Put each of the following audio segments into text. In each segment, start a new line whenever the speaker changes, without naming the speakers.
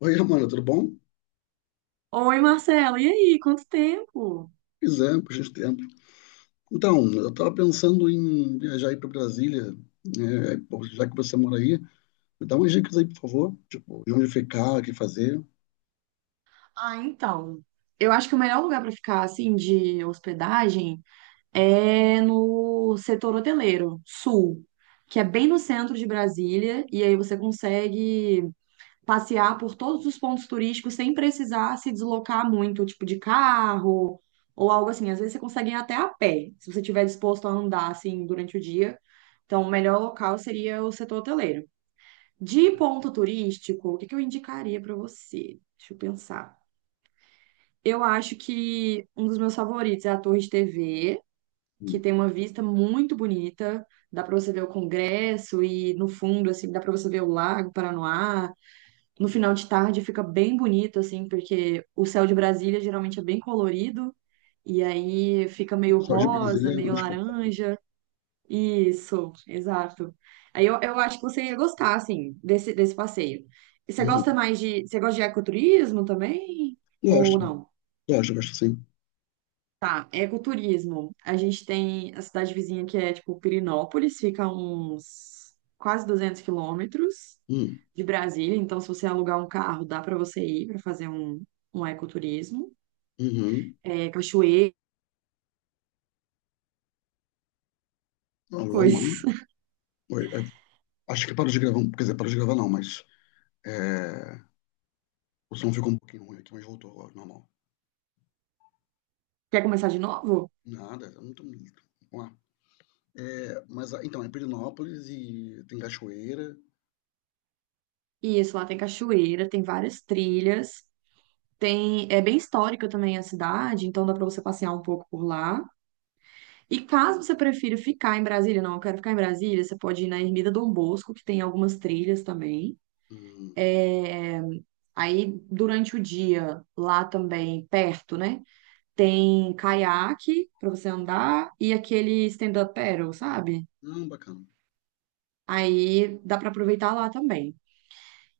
Oi, Romana, tudo bom?
Oi, Marcelo, e aí? Quanto tempo?
Pois é, por gente tempo. Então, eu estava pensando em viajar aí para Brasília, né? Pô, já que você mora aí, me dá umas dicas aí, por favor. Tipo, de onde ficar, o que fazer.
Ah, então, eu acho que o melhor lugar para ficar assim de hospedagem é no setor hoteleiro sul, que é bem no centro de Brasília, e aí você consegue passear por todos os pontos turísticos sem precisar se deslocar muito, tipo de carro ou algo assim. Às vezes você consegue ir até a pé, se você estiver disposto a andar assim durante o dia. Então, o melhor local seria o setor hoteleiro. De ponto turístico, o que que eu indicaria para você? Deixa eu pensar. Eu acho que um dos meus favoritos é a Torre de TV,
Hum.
que tem uma vista muito bonita. Dá para você ver o Congresso e no fundo, assim, dá para você ver o Lago Paranoá. No final de tarde fica bem bonito, assim, porque o céu de Brasília geralmente é bem colorido e aí fica meio
Só de
rosa,
Brasília é
meio
um espetáculo.
laranja. Isso, exato. Aí eu acho que você ia gostar, assim, desse passeio. E você gosta
Uhum.
mais de. Você gosta de ecoturismo também? Ou
Gosto,
não?
gosto sim.
Tá, ecoturismo. A gente tem a cidade vizinha que é, tipo, Pirinópolis, fica a uns quase 200 km
Hum.
de Brasília. Então, se você alugar um carro, dá para você ir para fazer um ecoturismo.
Uhum.
É, cachoeira,
Alô,
coisas.
Romana. Oi, é, acho que parou de gravar, quer dizer, parou de gravar não, mas é, o som ficou um pouquinho ruim aqui, mas voltou agora, normal.
Quer começar de novo?
Nada, eu não tô... Vamos lá. É, mas, ah, então, é Pirinópolis e tem Cachoeira.
Isso, lá tem cachoeira, tem várias trilhas. Tem, é bem histórica também a cidade, então dá para você passear um pouco por lá. E caso você prefira ficar em Brasília, não, eu quero ficar em Brasília, você pode ir na Ermida Dom Bosco, que tem algumas trilhas também.
Hum.
É, aí, durante o dia, lá também, perto, né? Tem caiaque para você andar e aquele stand-up paddle, sabe?
Ah, bacana.
Aí dá para aproveitar lá também.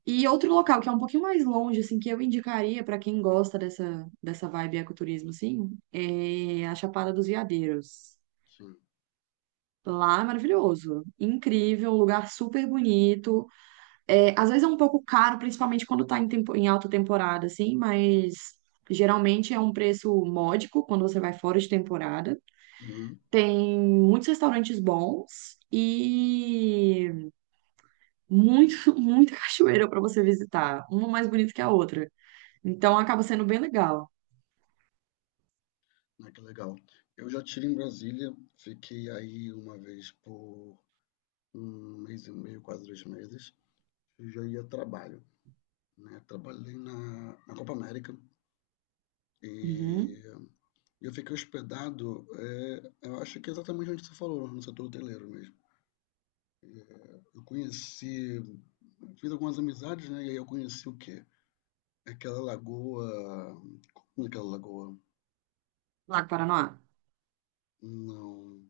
E outro local que é um pouquinho mais longe, assim, que eu indicaria para quem gosta dessa vibe ecoturismo, assim, é a Chapada dos Veadeiros.
Sim.
Lá é maravilhoso, incrível, um lugar super bonito. É, às vezes é um pouco caro, principalmente quando tá em alta temporada, assim, mas geralmente é um preço módico quando você vai fora de temporada.
Uhum.
Tem muitos restaurantes bons e muito, muita cachoeira para você visitar, uma mais bonita que a outra. Então acaba sendo bem legal.
Ah, que legal. Eu já tive em Brasília, fiquei aí uma vez por um mês e meio, quase dois meses, e já ia a trabalho, né? Trabalhei na Copa América e
Uhum.
eu fiquei hospedado, é, eu acho que é exatamente onde você falou, no setor hoteleiro mesmo. Eu conheci, fiz algumas amizades, né? E aí eu conheci o quê? Aquela lagoa. Como é aquela lagoa?
Lago Paranoá.
Não.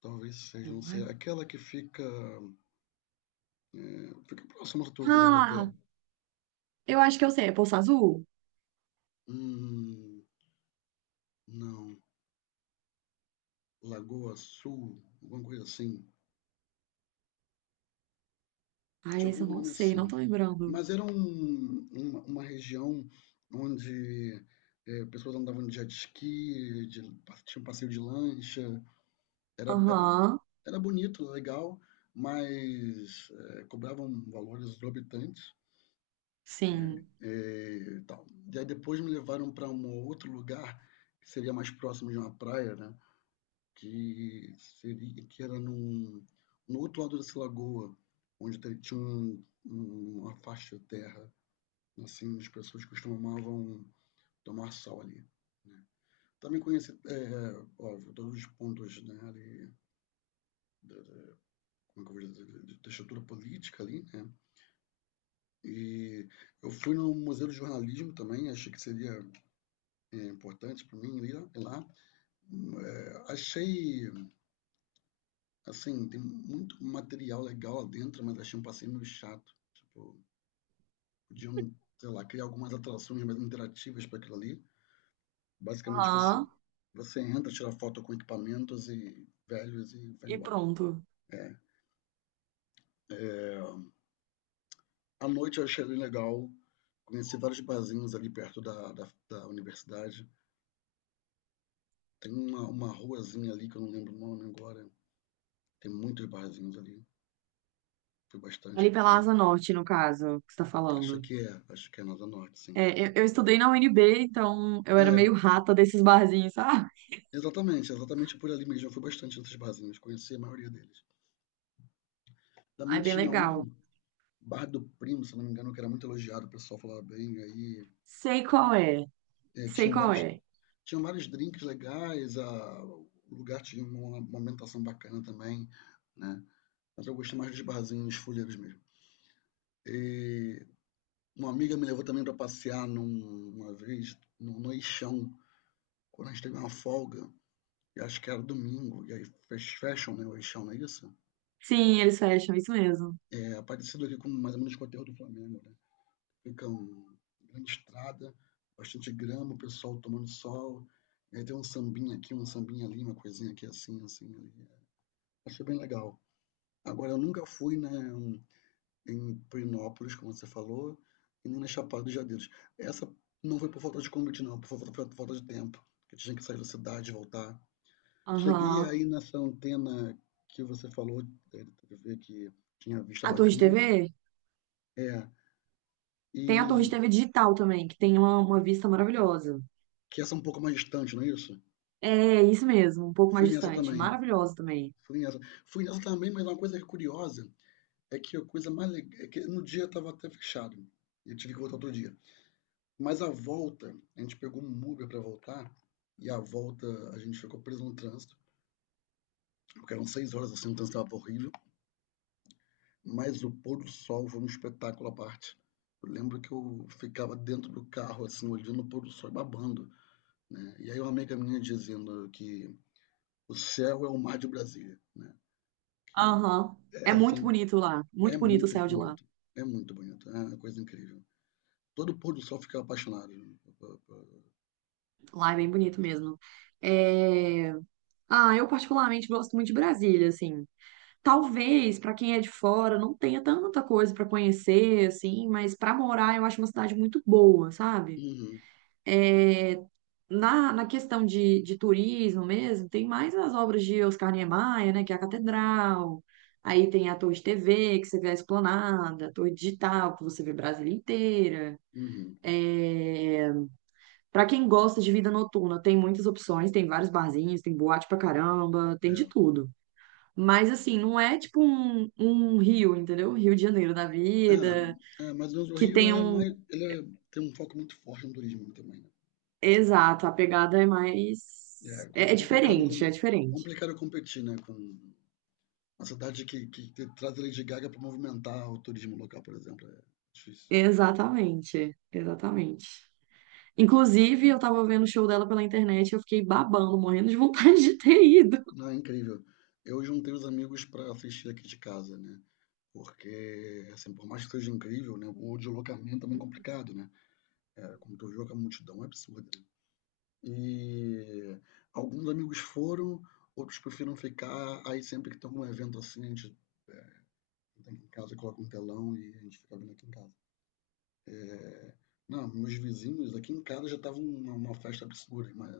Talvez seja, não sei. Aquela que fica. Fica próximo à Torre de Hotel.
Ah, eu acho que eu sei. É Poço Azul?
Hum, não. Lagoa Sul, alguma coisa assim.
Ah,
Tinha
esse
algum
eu não
nome
sei, não
assim.
tô lembrando.
Mas era uma região onde pessoas andavam de jet ski, de, tinha um passeio de lancha. Era, era,
Aham,
era bonito, legal, mas cobravam valores exorbitantes.
sim.
E tal. E aí depois me levaram para um outro lugar que seria mais próximo de uma praia, né? Que seria que era no outro lado dessa lagoa, onde tinha uma faixa de terra, assim, as pessoas costumavam tomar sol ali. Também conheci, é, é, óbvio, todos os pontos, né, ali, da, da- como é que eu vou dizer, da estrutura política ali, né? E eu fui no Museu do Jornalismo também, achei que seria é, importante para mim ir lá. É, achei, assim, tem muito material legal lá dentro, mas achei um passeio meio chato. Tipo, podiam, sei lá, criar algumas atrações mais interativas para aquilo ali. Basicamente,
Aham,
você entra, tira foto com equipamentos e velhos e vai
e
embora.
pronto.
É. É, à noite eu achei bem legal. Conheci vários barzinhos ali perto da universidade. Tem uma ruazinha ali que eu não lembro o nome agora. Tem muitos barzinhos ali. Fui bastante
Ali
por
pela
lá.
Asa Norte, no caso, que você tá falando.
Acho que é Nada Norte, sim.
É, eu estudei na UNB, então eu era
É,
meio rata desses barzinhos, sabe?
exatamente, exatamente por ali mesmo. Eu fui bastante nesses barzinhas, conheci a maioria deles. Também
Ai, bem
tinha um,
legal.
Bar do Primo, se não me engano, que era muito elogiado, o pessoal falava bem. Aí
Sei qual é,
é,
sei qual é.
tinham vários drinks legais, o lugar tinha uma ambientação bacana também, né? Mas eu gostei mais dos barzinhos fuleiros mesmo. E uma amiga me levou também para passear uma vez no Eixão, quando a gente teve uma folga, e acho que era domingo, e aí fez fashion, né? O Eixão, não é isso?
Sim, eles fecham, isso mesmo.
É, parecido ali com mais ou menos com o terra do Flamengo, né? Fica uma grande estrada, bastante grama, o pessoal tomando sol, aí tem um sambinha aqui, um sambinha ali, uma coisinha aqui assim, assim. Ali. Achei bem legal. Agora, eu nunca fui né, em Perinópolis, como você falou, e nem na Chapada dos Veadeiros. Essa não foi por falta de convite, não, por falta de tempo, que tinha que sair da cidade e voltar. Cheguei
Aham.
aí nessa antena que você falou, é, da TV que tinha vista
A Torre de TV?
bacana, é,
Tem a Torre de
e
TV digital também, que tem uma vista maravilhosa.
que essa é um pouco mais distante, não é isso?
É, isso mesmo, um pouco mais
Fui nessa
distante.
também.
Maravilhoso também.
Fui nessa. Fui nessa também, mas uma coisa curiosa é que a coisa mais legal é que no dia eu tava até fechado. E eu tive que voltar outro dia. Mas a volta, a gente pegou um Uber para voltar. E a volta a gente ficou preso no trânsito, porque eram seis horas assim, o trânsito estava horrível. Mas o pôr do sol foi um espetáculo à parte. Eu lembro que eu ficava dentro do carro, assim, olhando o pôr do sol e babando. Né? E aí uma amiga minha dizendo que o céu é o mar de Brasília. Né? Que
Aham. É muito
assim,
bonito lá. Muito
é
bonito o
muito
céu de lá.
bonito, é muito bonito, é uma coisa incrível. Todo pôr do sol fica apaixonado, né,
Lá é bem
por
bonito
Brasília.
mesmo. É. Ah, eu particularmente gosto muito de Brasília, assim. Talvez pra quem é de fora não tenha tanta coisa pra conhecer, assim, mas pra morar eu acho uma cidade muito boa, sabe?
Uhum,
É, na questão de turismo mesmo, tem mais as obras de Oscar Niemeyer, né, que é a Catedral, aí tem a Torre de TV, que você vê a Esplanada, a Torre Digital, que você vê Brasília inteira.
uhum,
É. Para quem gosta de vida noturna, tem muitas opções, tem vários barzinhos, tem boate pra caramba, tem
é.
de tudo. Mas, assim, não é tipo um Rio, entendeu? Rio de Janeiro da vida,
É, é, mais menos o
que
Rio
tem
ele é
um.
mais, ele é- tem um foco muito forte no turismo também, né?
Exato, a pegada é
É
mais. É
complicado,
diferente, é diferente.
complicado competir, né? Com uma cidade que traz a Lady Gaga para movimentar o turismo local, por exemplo, é difícil.
Exatamente, exatamente. Inclusive, eu tava vendo o show dela pela internet e eu fiquei babando, morrendo de vontade de ter ido.
Não, é incrível. Eu juntei os amigos para assistir aqui de casa, né? Porque, assim, por mais que seja incrível, né, o deslocamento é muito complicado, né? É, como tu viu, que a multidão é absurda. Né? E alguns amigos foram, outros preferiram ficar. Aí sempre que tem algum evento assim, a gente tem aqui em casa, coloca um telão e a gente fica vendo aqui em casa. Não, meus vizinhos aqui em casa já estavam uma festa absurda, mas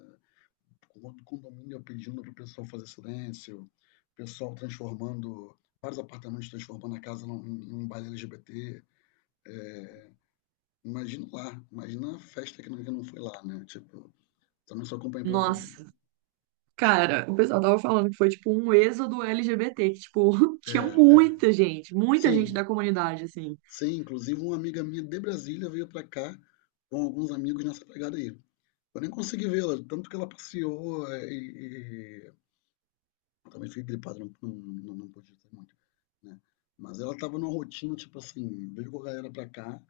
com outro condomínio pedindo para o pessoal fazer silêncio, o pessoal transformando vários apartamentos transformando a casa em um baile LGBT. Imagino lá, imagina a festa que não foi lá, né? Tipo, também só acompanhei pela TV.
Nossa, cara, o pessoal tava falando que foi tipo um êxodo LGBT, que tipo, tinha
É, é.
muita gente
Sim,
da comunidade, assim.
sim. Inclusive, uma amiga minha de Brasília veio pra cá com alguns amigos nessa pegada aí. Eu nem consegui vê-la, tanto que ela passeou é, eu também fiquei gripado, não pude ter muito, né? Mas ela tava numa rotina, tipo assim, veio com a galera pra cá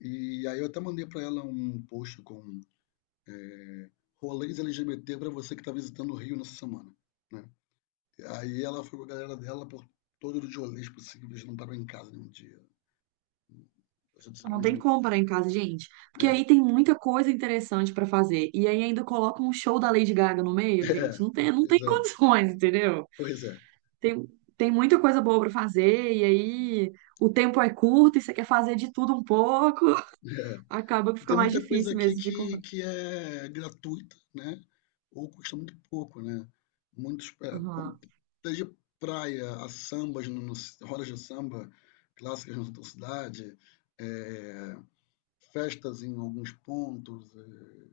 e aí eu até mandei pra ela um post com rolês LGBT pra você que tá visitando o Rio nessa semana, né? Aí ela foi com a galera dela por todos os rolês possíveis, não parou em casa nenhum dia. Passou de ser um
Não
monte
tem
de... mim,
como parar em casa, gente, porque
né?
aí tem muita coisa interessante pra fazer. E aí ainda coloca um show da Lady Gaga no meio,
É,
gente,
é,
não tem, não
pois
tem
é,
condições, entendeu?
pois é,
tem, tem muita coisa boa para fazer, e aí o tempo é curto e você quer fazer de tudo um pouco,
é.
acaba que
E
fica
tem
mais
muita coisa
difícil
aqui
mesmo de encontrar.
que é gratuita, né? Ou custa muito pouco, né? Muitos, é, bom,
Aham.
desde praia a sambas, rodas de samba clássicas na tua cidade, é, festas em alguns pontos, é,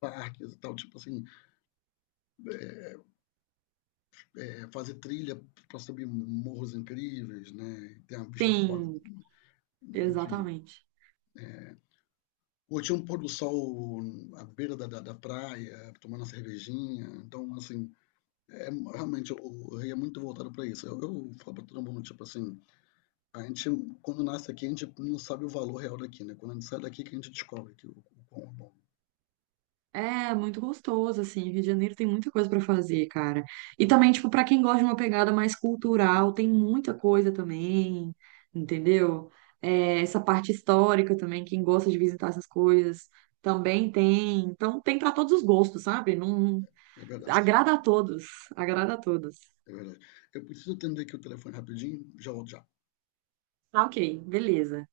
parques e tal, tipo assim, é, fazer trilha para subir morros incríveis, né? Tem uma vista foda,
Sim,
enfim.
exatamente.
Ou tinha um pôr do sol à beira da praia, tomando uma cervejinha. Então, assim, é, realmente o Rei é muito voltado para isso. Eu falo para todo mundo, tipo assim, a gente, quando nasce aqui, a gente não sabe o valor real daqui, né? Quando a gente sai daqui, que a gente descobre que o quão é bom.
É muito gostoso, assim. Rio de Janeiro tem muita coisa para fazer, cara. E também, tipo, para quem gosta de uma pegada mais cultural, tem muita coisa também, entendeu? É, essa parte histórica também, quem gosta de visitar essas coisas, também tem. Então, tem para todos os gostos, sabe? Não,
É verdade,
agrada a todos, agrada a todos.
é verdade. Eu preciso atender aqui o telefone rapidinho, já volto já.
Ah, ok, beleza.